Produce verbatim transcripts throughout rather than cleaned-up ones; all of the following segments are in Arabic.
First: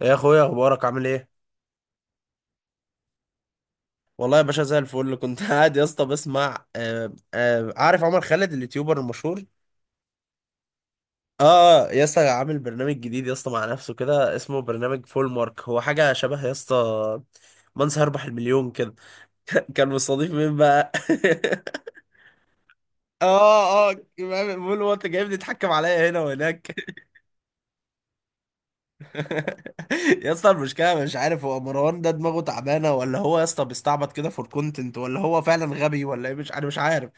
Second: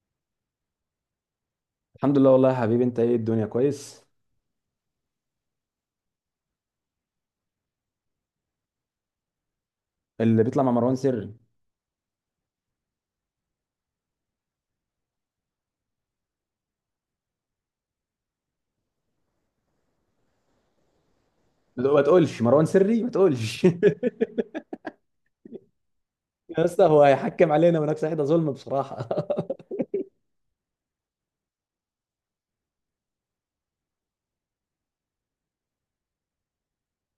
يا اخويا، اخبارك عامل ايه؟ الحمد لله والله يا حبيبي. انت ايه، الدنيا كويس؟ والله يا باشا زي الفل. كنت قاعد يا اسطى بسمع. آه آه عارف عمر خالد اليوتيوبر المشهور؟ اللي بيطلع مع مروان سري؟ اه آه، يا اسطى عامل برنامج جديد يا اسطى مع نفسه كده اسمه برنامج فول مارك. هو حاجه شبه يا اسطى من سيربح المليون كده. كان مستضيف مين بقى؟ لا، ما تقولش مروان سري، ما تقولش. اه اه بيقول هو: انت جايبني تتحكم عليا هنا يا وهناك. اسطى، هو هيحكم علينا ونفس حته ظلم بصراحه. يا اسطى المشكله مش عارف هو مروان ده دماغه تعبانه، ولا هو يا اسطى بيستعبط كده فور كونتنت، ولا هو فعلا غبي، ولا ايه؟ مش انا مش عارف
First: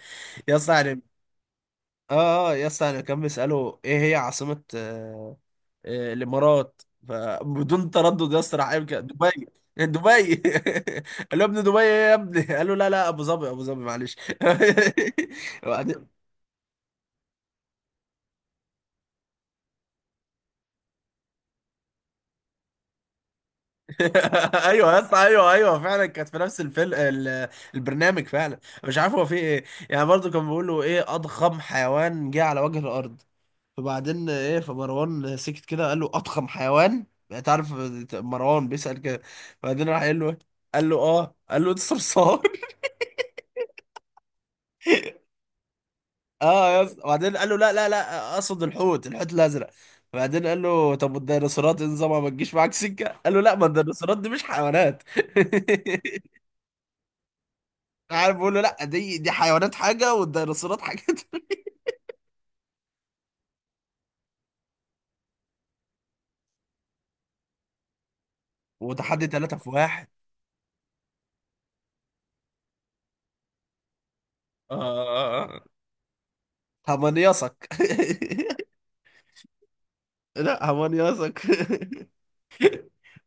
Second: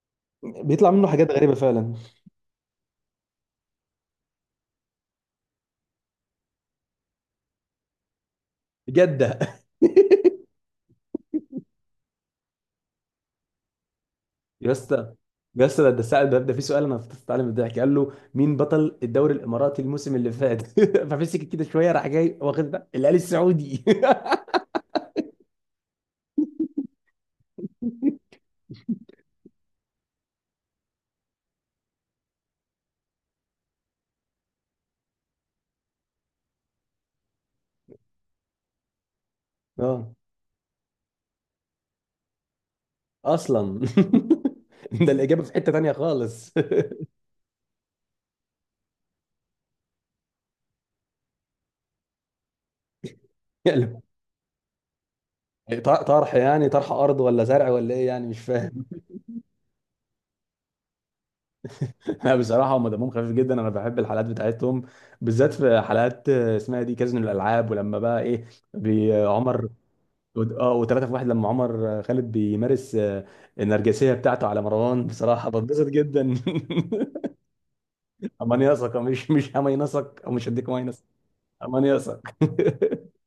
يا اسطى، بيطلع يعني. منه حاجات غريبة فعلا. اه اه يا اسطى انا كان بيساله: ايه هي عاصمه آه آه الامارات؟ فبدون تردد يا اسطى راح قايل كده: جدة. دبي. دبي! قال له: يا ابني دبي ايه يا ابني؟ قال له: لا لا، ابو ظبي ابو ظبي، معلش. يا اسطى، يا اسطى، ده ده وبعدين سأل ده, ده، في سؤال انا فضلت اتعلم الضحك. قال له مين بطل الدوري الاماراتي الموسم اللي فات؟ فمسك كده شويه، راح جاي واخد ده الهلال السعودي. ايوه يا اسطى، ايوه ايوه فعلا. كانت في نفس الفيلم ال- البرنامج. فعلا مش عارف هو في ايه. يعني برضه كان بيقول له: ايه اضخم حيوان جه على وجه الارض؟ فبعدين ايه، فمروان سكت كده. قال له: اضخم حيوان؟ انت عارف مروان بيسأل كده. بعدين راح اه، قال له: إيه؟ قال له: اه. قال له: انت صرصار! اصلا. ده الاجابه في حته تانيه خالص. اه يا اسطى، بعدين قال له: لا لا لا، اقصد الحوت، الحوت الازرق. بعدين قال له: طب والديناصورات إيه نظامها، ما تجيش معاك سكه؟ قال له: لا، ما يعني الديناصورات دي مش حيوانات. طرح، يعني طرح ارض ولا زرع ولا ايه، يعني عارف، مش بيقول له: لا، فاهم. دي دي حيوانات حاجه، والديناصورات حاجه تانية. لا بصراحة هم دمهم خفيف جدا، أنا بحب الحلقات بتاعتهم. بالذات في حلقات، آه، اسمها دي كازينو الألعاب. ولما بقى إيه، بي- وتحدي آه، ثلاثة عمر، في واحد. ود- اه وثلاثة في واحد، لما عمر، آه، خالد بيمارس، آه، النرجسية بتاعته على اه مروان، آه، بصراحة آه. بتبسط جدا. همنيصك. أمان يثق، مش مش أمان يثق، أو مش هديك لا، أمان يثق. همنيصك. أمان يثق.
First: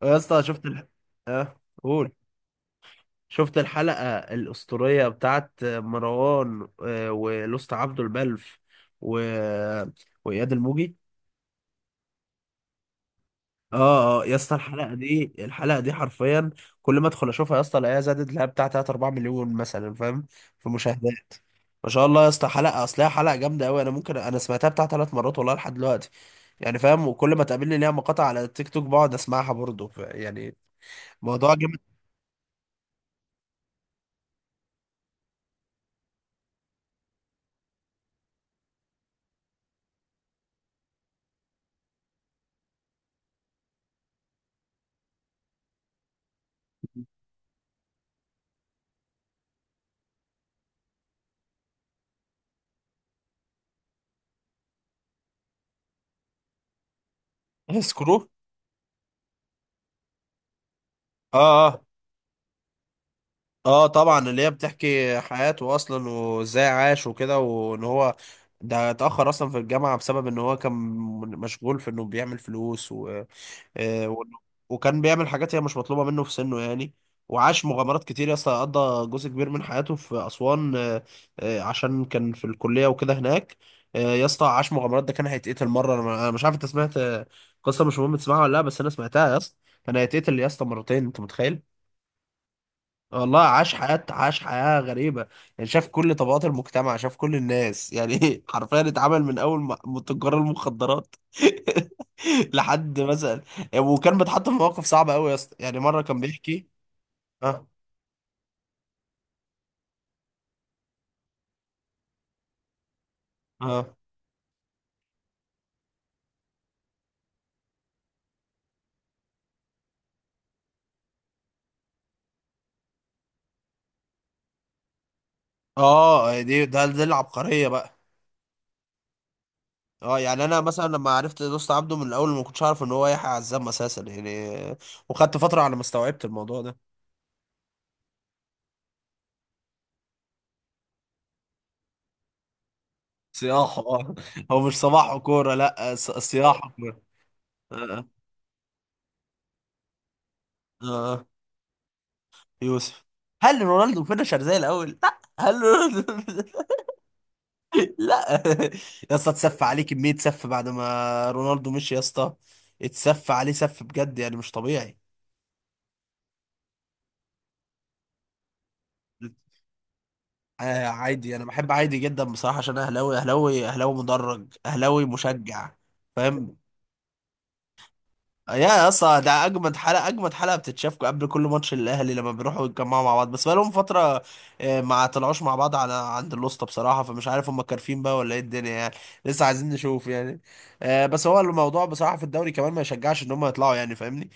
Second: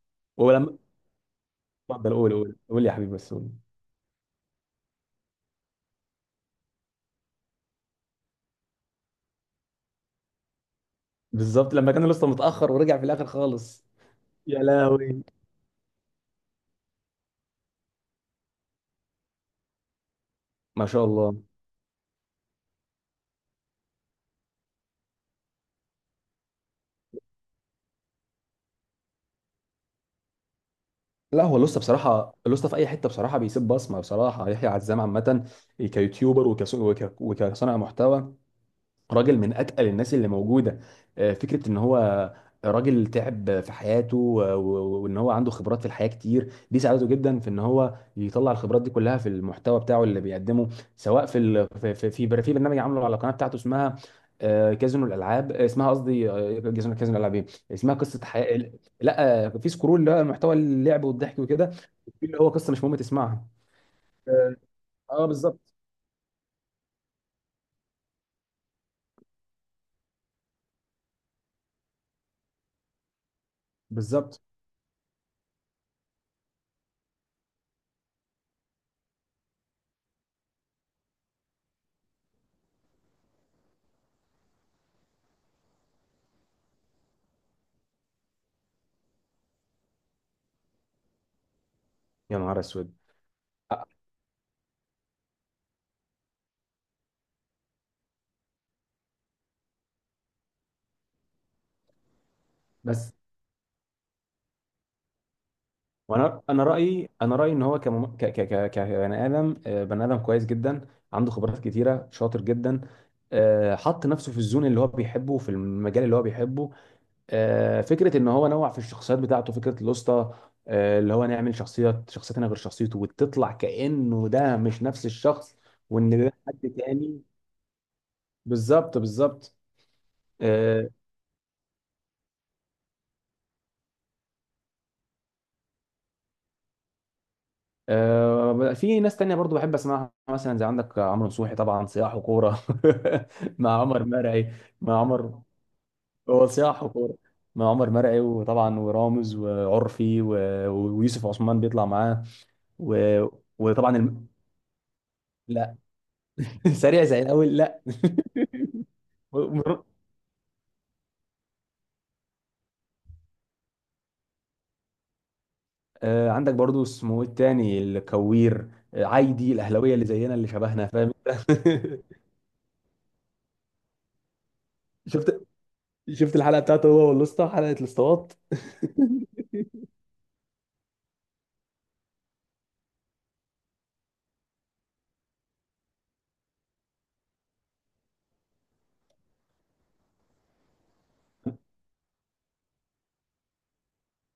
يا اسطى شفت ولما الح... اه، قول. اتفضل، قول قول قول يا حبيبي بس قول. شفت الحلقة الأسطورية بتاعت مروان آه، ولوست عبده البلف و... وإياد الموجي؟ بالظبط لما كان لسه متأخر ورجع في الآخر خالص. اه اه يا اسطى يا الحلقة لهوي. دي، الحلقة دي حرفيا كل ما ادخل اشوفها يا اسطى الاقيها زادت لها بتاع ثلاثة اربعة مليون مثلا، فاهم؟ في ما شاء مشاهدات. الله. ما شاء الله يا اسطى، حلقة اصلها حلقة جامدة قوي. انا ممكن انا سمعتها بتاع ثلاث مرات والله لحد دلوقتي، يعني فاهم؟ وكل ما تقابلني ليها مقاطع على التيك توك بقعد اسمعها برضه، ف- يعني لا موضوع هو جامد. لسه بصراحة، لسه في أي حتة بصراحة بيسيب بصمة. بصراحة يحيى عزام عامة كيوتيوبر، وكص- وك- وكصانع محتوى، راجل من اتقل الناس اللي موجوده. آه، فكره ان هو راجل تعب في حياته، و- و- وان هو عنده خبرات في الحياه كتير، دي ساعدته جدا في ان هو يطلع الخبرات دي كلها في المحتوى بتاعه اللي بيقدمه. سواء في ال... في في في بر- في برنامج عامله على القناه بتاعته، اسمها آه، كازينو الالعاب، آه، اسمها قصدي، آه، كازينو كازينو الالعاب ايه، اسمها قصه سكرو. حياه. لا، آه، في سكرول اللي هو محتوى اللعب اه والضحك وكده، اه في اللي هو قصه مش مهم تسمعها. اه طبعا، اللي هي اه، بتحكي آه، حياته بالظبط اصلا وازاي عاش وكده، وان هو ده اتأخر اصلا في الجامعة بسبب ان هو كان مشغول في انه بيعمل فلوس و... آه، و... بالظبط. وكان بيعمل حاجات هي مش مطلوبة منه في سنه يعني. وعاش مغامرات كتير يا اسطى. قضى جزء كبير من حياته في أسوان، آه، آه، عشان كان في الكلية وكده هناك. آه، يا اسطى عاش مغامرات. ده كان هيتقتل مرة. انا أنا مش عارف انت سمعت آه، قصة مش مهم تسمعها ولا لا، بس انا سمعتها يا اسطى. كان هيتقتل يا اسطى مرتين، انت متخيل؟ يا نهار اسود. والله، عاش آه، حياة عاش حياة غريبة. يعني شاف كل طبقات المجتمع، شاف كل الناس يعني. حرفيا اتعامل من أول ما- من تجار المخدرات لحد بس. مثلا. وكان بيتحط في مواقف صعبة أوي يا اسطى. يعني مرة كان وانا، انا بيحكي. رايي انا رايي ان اه هو كمم... ك... ك... ك... كبني ادم آه، بني ادم كويس جدا، عنده خبرات كتيره، شاطر جدا. آه، اه حط نفسه في الزون اللي هو بيحبه، في المجال اللي هو بيحبه. آه، فكره ان هو نوع في الشخصيات بتاعته، فكره الوسطى، آه، اللي هو نعمل شخصيه، شخصيتنا غير شخصيته، وتطلع كانه ده مش نفس الشخص، وان ده اه دي حد ده دي تاني. العبقرية بقى. بالظبط بالظبط. اه يعني انا مثلا لما عرفت دوست عبده من الاول ما كنتش عارف ان هو يحيى عزام اساسا يعني، وخدت فتره على ما استوعبت الموضوع ده. آه، في ناس تانية برضو بحب اسمعها، مثلا زي عندك عمرو نصوحي، طبعا سياح وكورة صياحه، مع عمر اه. مرعي. هو مش مع صباح عمر، وكوره، لا، ص- هو صياحه سياح كوره. وكورة مع عمر اه مرعي. وطبعا ورامز وعرفي و... اه آه. ويوسف عثمان بيطلع معاه يوسف. و... هل وطبعا رونالدو الم... فينشر زي الاول؟ لا، هل لا. رونالدو سريع زي الاول، لا. لا يا اسطى، اتسف ومر- عليه كميه سف بعد ما رونالدو مشي يا اسطى. اتسف عليه سف بجد يعني، مش طبيعي. آه، عندك برضو اسمه إيه التاني، الكوير، آه، عايدي الاهلاويه، اللي زينا اللي آه شبهنا، فاهم عادي، انت. انا بحب عادي جدا بصراحه، عشان أنا اهلاوي، اهلاوي، اهلاوي مدرج، اهلاوي شفت مشجع. شفت فاهم؟ الحلقه بتاعته، هو والاسطى، حلقه الاسطوات. يا اسطى ده اجمد حلقه، اجمد حلقه بتتشاف قبل كل ماتش الاهلي لما بيروحوا يتجمعوا مع بعض. بس بقالهم فتره آه، ما طلعوش مع بعض على عند الوسطى بصراحه، فمش عارف هم كارفين بقى ولا ايه الدنيا يعني. لسه عايزين نشوف يعني. آه، بس هو الموضوع بصراحه في الدوري كمان ما يشجعش ان هم يطلعوا يعني، فاهمني؟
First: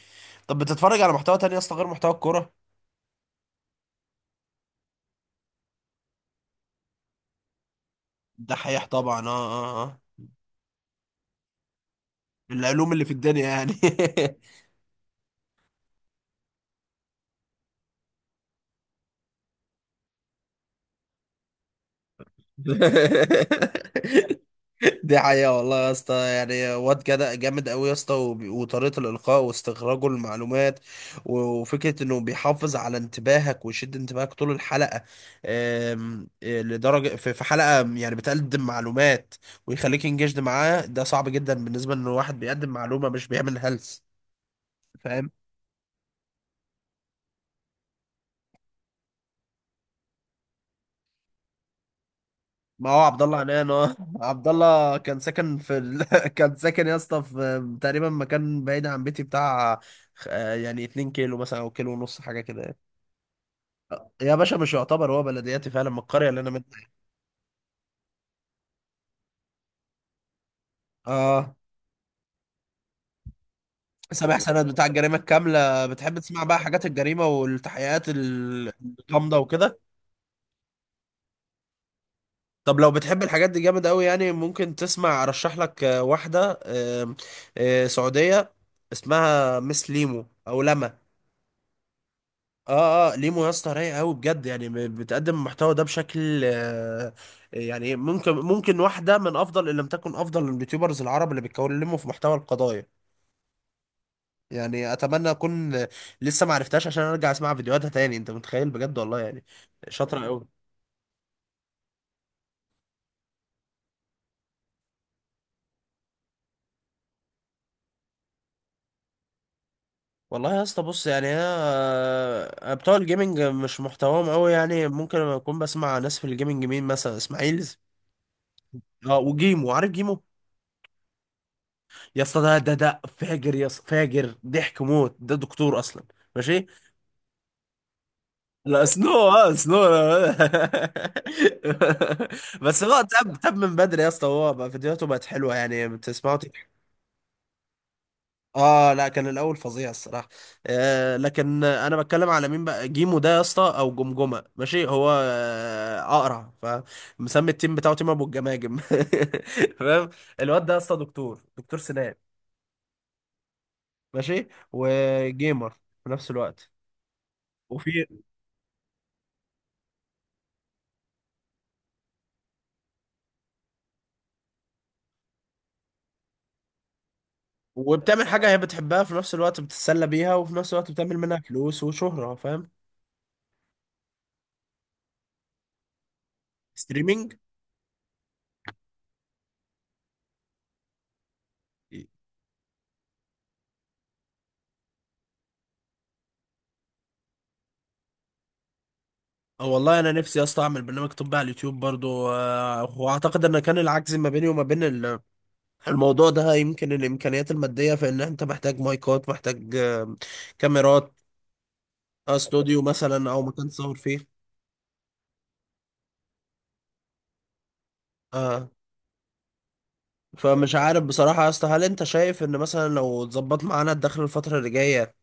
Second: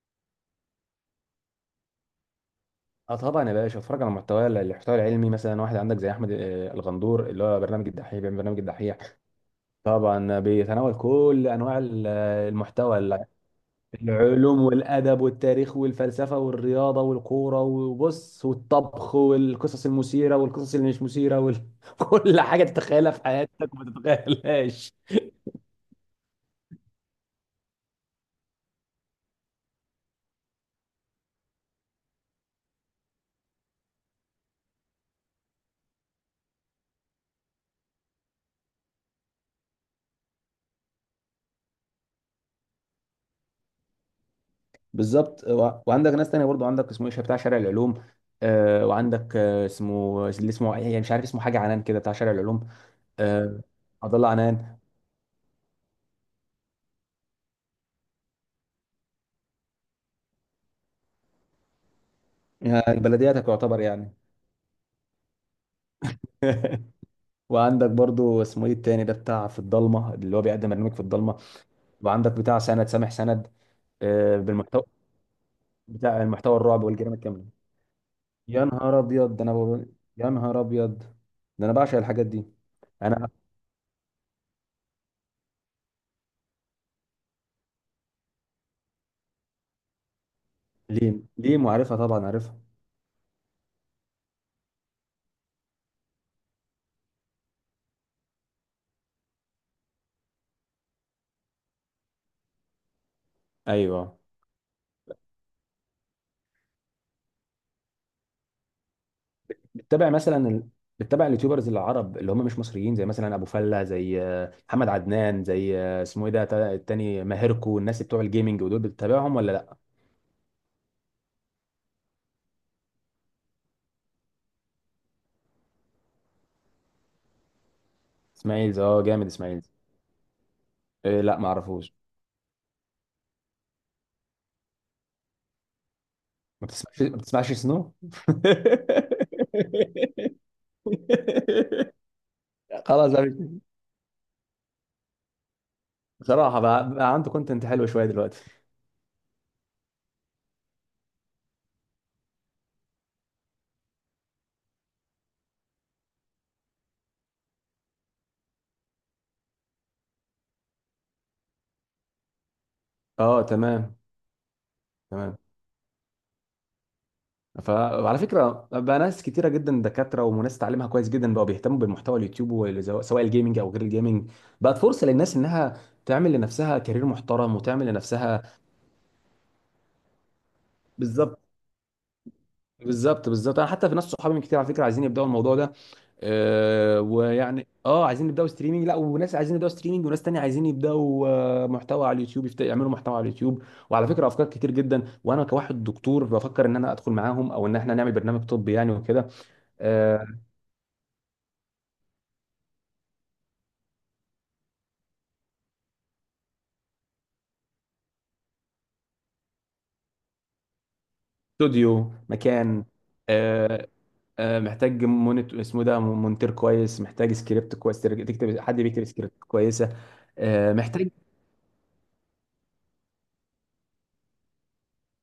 طب بتتفرج على محتوى تاني يا اسطى غير محتوى الكوره؟ اه طبعا يا باشا، اتفرج على المحتوى المحتوى العلمي. مثلا واحد عندك زي احمد، آه، الغندور، اللي هو برنامج الدحيح، بيعمل ده برنامج حقيقة الدحيح. طبعا. اه اه اه طبعا بيتناول كل انواع ال- آه، العلوم المحتوى، اللي في ال- الدنيا يعني. العلوم والادب والتاريخ والفلسفه والرياضه والكوره، وبص، والطبخ والقصص المثيره والقصص اللي مش مثيره، وكل حاجه تتخيلها في حياتك وما تتخيلهاش. دي حقيقة والله يا اسطى. يعني واد جدع جامد قوي يا اسطى، وب- وطريقة الإلقاء، واستخراجه المعلومات، و- وفكرة إنه بيحافظ على انتباهك ويشد انتباهك طول الحلقة. آم، آه، لدرجة في في حلقة يعني بتقدم معلومات ويخليك انجشد معاه، ده صعب جدا بالنسبة إن واحد بيقدم معلومة مش بيعمل هلس. فاهم؟ بالظبط. و- وعندك ناس تانية برضو، عندك اسمه ايش بتاع شارع العلوم، آه، وعندك، آه، اسمه اللي اسمه يعني مش عارف اسمه حاجه عنان كده، بتاع شارع العلوم. ما هو عبد الله آه، عنان، اه. عبد الله عبد عنان. الله كان ساكن في ال... كان ساكن يا اسطى في تقريبا مكان بعيد عن بيتي بتاع آه، يعني اتنين كيلو مثلا او كيلو ونص حاجة كده يعني. آه، بلدياتك يعتبر يعني. يا باشا مش يعتبر، هو بلدياتي فعلا من القرية اللي انا منها. وعندك برضو اسمه ايه التاني ده، بتاع في الضلمه اللي هو بيقدم برنامج في الضلمه. اه، وعندك بتاع سند، سامح سند، آه، سامح سند بالمحتوى، بتاع الجريمة الكاملة؟ بتحب بتاع تسمع المحتوى بقى الرعب حاجات والجريمه الجريمة الكامله. والتحقيقات يا ال- نهار ابيض، الغامضة ده انا وكده؟ بقول- يا نهار ابيض، ده انا بعشق الحاجات دي. طب لو بتحب انا الحاجات دي جامد قوي، يعني ممكن تسمع، ارشح لك آه، واحدة آم، آه، سعودية اسمها مس ليمو او لما. ليم، ليم وعارفها، طبعا عارفها. اه اه ليمو يا اسطى رايقة قوي بجد، يعني ب- بتقدم المحتوى ده بشكل آه، يعني ممكن، ممكن واحدة من افضل، ان لم تكن افضل، اليوتيوبرز العرب اللي بيتكلموا في محتوى القضايا ايوه. يعني. اتمنى اكون لسه ما عرفتهاش عشان ارجع اسمع فيديوهاتها تاني، انت متخيل؟ بجد والله يعني بتتابع شاطره قوي. مثلا ال... بتتابع اليوتيوبرز العرب اللي هم مش مصريين، زي مثلا ابو فله، زي آه، محمد عدنان، زي آه، اسمه ايه ده، تا- التاني، ماهركو، الناس بتوع الجيمنج، ودول بتتابعهم ولا لا؟ والله يا اسطى بص، يعني انا بتوع الجيمنج مش محتواهم قوي يعني. ممكن اكون بسمع ناس في الجيمنج، مين مثلا؟ اسماعيل. اسماعيل، اه اه، جامد اسماعيل. وجيمو، عارف جيمو؟ إيه، لا ما اعرفوش. يا اسطى ده ده ده فاجر يا اسطى، فاجر ضحك موت. ده دكتور اصلا، ماشي؟ ما بتسمعش ما بتسمعش سنو؟ لا سنو، اه سنو. بس هو خلاص تاب، بقى. تاب من بدري يا اسطى، هو بقى فيديوهاته بقت حلوه يعني بتسمعه. بصراحه بقى، بقى عنده كونتنت حلو شويه دلوقتي. اه لا، كان الاول فظيع الصراحه. آه، لكن انا بتكلم على مين بقى، جيمو ده يا اسطى او جمجمه، ماشي؟ هو آه اقرع، فمسمي التيم بتاعه تيم ابو الجماجم. فاهم؟ الواد ده يا اسطى دكتور، دكتور سنان، اه تمام، ماشي؟ تمام. وجيمر في نفس الوقت. ف- وفي، وعلى فكره بقى، ناس كتيره جدا، دكاتره وناس تعليمها كويس جدا، بقوا بيهتموا بالمحتوى اليوتيوب والزو- سواء الجيمنج او غير الجيمنج، بقت فرصه للناس انها تعمل لنفسها كارير محترم، وتعمل وبتعمل لنفسها حاجه هي بتحبها في نفس الوقت، بتتسلى بيها، وفي نفس الوقت بتعمل منها بالظبط فلوس وشهره. فاهم؟ بالظبط بالظبط. انا حتى في ناس صحابي من كتير على فكره عايزين يبداوا الموضوع ده. أه ستريمينج. ويعني اه عايزين يبداوا ستريمنج. لا وناس عايزين يبداوا ستريمنج، وناس تانية عايزين يبداوا آه، محتوى على اليوتيوب، يفت- يعملوا محتوى على اليوتيوب. وعلى فكره افكار كتير جدا، وانا كواحد دكتور بفكر ان انا ادخل معاهم، او ان احنا نعمل برنامج طبي يعني وكده. اه والله انا آه، نفسي يا اسطى اعمل برنامج طبي على اليوتيوب برضو. آه، واعتقد ان كان العجز ما بيني وما بين الموضوع ده يمكن الامكانيات الماديه، في ان انت محتاج مايكات، محتاج آه، كاميرات، استوديو آه، استوديو مكان. مثلا، او مكان آه، تصور فيه. آه، محتاج مونت اسمه ده مونتير كويس، محتاج سكريبت كويس، ترج- تكتب، اه، حد بيكتب سكريبت كويسه. آه، فمش عارف محتاج، بصراحه يا اسطى، هل انت شايف ان مثلا لو اتظبط معانا الدخل الفتره اللي جايه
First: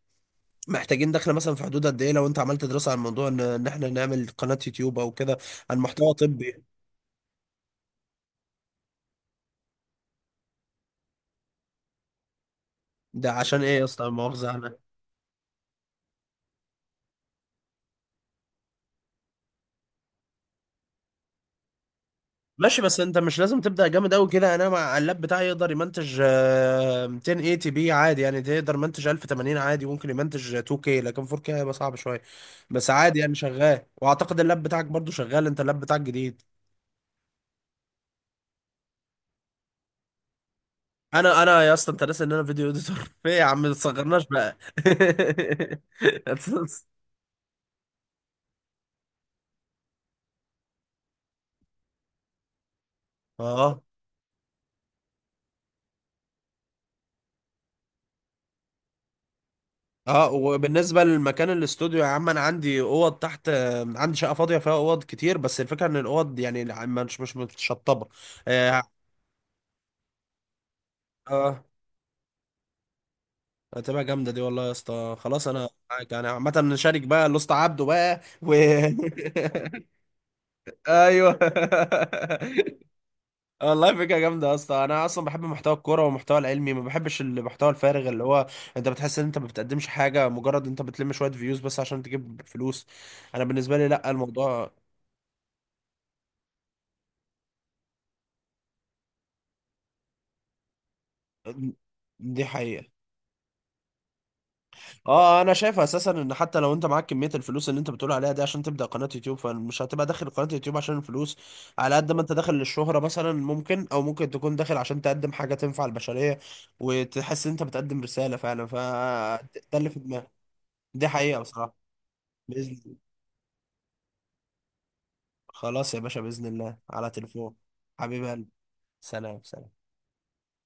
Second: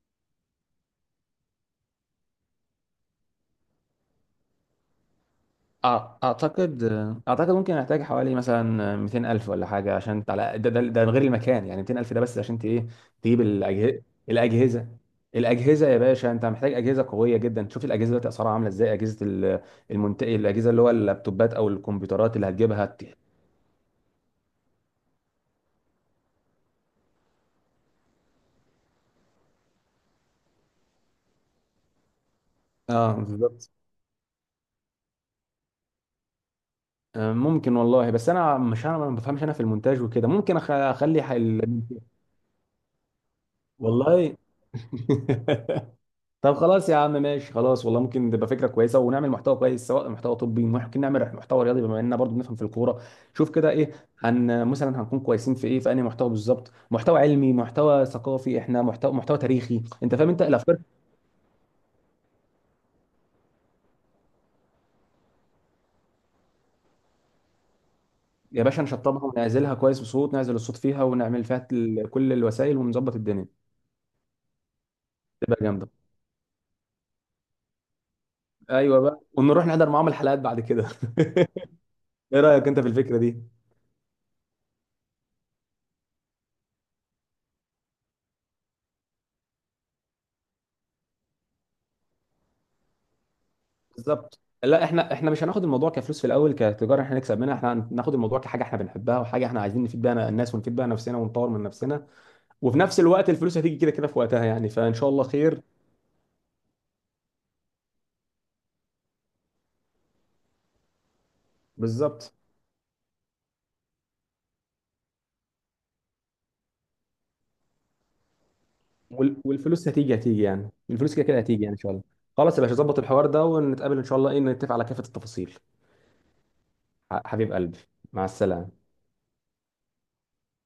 محتاجين دخل مثلا في حدود قد ايه، لو انت عملت دراسه عن موضوع ان إن احنا نعمل قناه يوتيوب او كده عن محتوى آه، طبي؟ اعتقد آه، اعتقد ممكن احتاج حوالي مثلا مئتين الف ولا حاجه، عشان على ده ده, ده، غير المكان يعني. مئتين الف ده بس عشان ت- ايه، ده تجيب عشان ايه يا الاجهزه. اسطى، مؤاخذه؟ الاجهزه، الاجهزه يا باشا، انت محتاج اجهزه قويه جدا. شوف الاجهزه دلوقتي اسعارها عامله ازاي، اجهزه ال- المنت... الاجهزه اللي هو اللابتوبات او الكمبيوترات اللي ماشي، هتجيبها. بس انت مش لازم تبدا جامد قوي كده. انا مع اللاب بتاعي يقدر يمنتج آه، الف وثمانين بي عادي يعني. تقدر يمنتج الف وثمانين عادي، ممكن يمنتج اتنين كي، لكن اربعة كي هيبقى صعب شويه، بس اه عادي يعني بالظبط. شغال. واعتقد اللاب بتاعك برضو شغال، انت اللاب بتاعك جديد. آه، ممكن والله. بس انا مش، انا ما بفهمش انا في المونتاج وكده. ممكن أخ- اخلي انا انا حل... يا اسطى انت ناسي ان انا فيديو اديتور؟ في إيه يا عم، ما تصغرناش والله. بقى. طب خلاص يا عم، ماشي، خلاص والله ممكن تبقى فكره كويسه، ونعمل محتوى كويس. سواء محتوى طبي، ممكن نعمل محتوى رياضي، بما اننا برضو بنفهم في الكوره. شوف كده اه ايه، هن مثلا هنكون كويسين في ايه، في انهي محتوى بالظبط، محتوى علمي، محتوى ثقافي، احنا محتوى محتوى تاريخي، انت فاهم، اه انت الافكار. وبالنسبه لمكان الاستوديو يا عم، انا عندي اوض تحت، آه، عندي شقه فاضيه فيها اوض كتير، بس الفكره ان الاوض يعني مش مش متشطبه. يا باشا آه، نشطبها ونعزلها كويس بصوت، نعزل الصوت فيها، ونعمل فيها اه، كل الوسائل ونظبط الدنيا. هتبقى جامده دي والله يا اسطى. خلاص تبقى انا جامده. معاك يعني، عامه نشارك بقى الاسطى عبده بقى و ايوه بقى، ونروح نحضر معاهم الحلقات بعد كده. ايوه. ايه رايك انت في الفكره دي؟ آه، والله فكره جامده يا اسطى. انا اصلا بحب محتوى الكوره والمحتوى العلمي، ما بحبش المحتوى الفارغ اللي هو انت بتحس ان انت ما بتقدمش حاجه، مجرد انت بتلم شويه فيوز بس عشان تجيب فلوس. انا بالنسبه لي لا، بالظبط. الموضوع لا احنا، احنا مش هناخد الموضوع كفلوس في الاول، كتجاره احنا نكسب منها. احنا هناخد الموضوع كحاجه احنا بنحبها، وحاجه احنا عايزين نفيد بيها الناس، ونفيد بيها نفسنا، ونطور من نفسنا. دي وفي حقيقه. نفس الوقت الفلوس هتيجي كده كده في وقتها يعني، فان شاء الله اه انا خير. شايف اساسا ان حتى لو انت معاك كميه الفلوس اللي انت بتقول عليها دي عشان تبدا قناه يوتيوب، فمش هتبقى داخل قناه يوتيوب عشان الفلوس على قد ما انت بالظبط. داخل للشهره مثلا ممكن، او ممكن تكون داخل عشان تقدم حاجه تنفع البشريه، وتحس ان انت بتقدم رساله فعلا. ف وال- ده والفلوس اللي في هتيجي، دماغي. هتيجي يعني، دي الفلوس كده كده حقيقه هتيجي يعني، بصراحه. ان شاء الله. خلاص يا باذن باشا، الله. ظبط الحوار ده، ونتقابل ان شاء الله، ايه، نتفق على كافة التفاصيل. خلاص يا باشا، باذن الله على ح- حبيب تليفون. قلبي. مع حبيبي قلبي. السلامة. سلام سلام.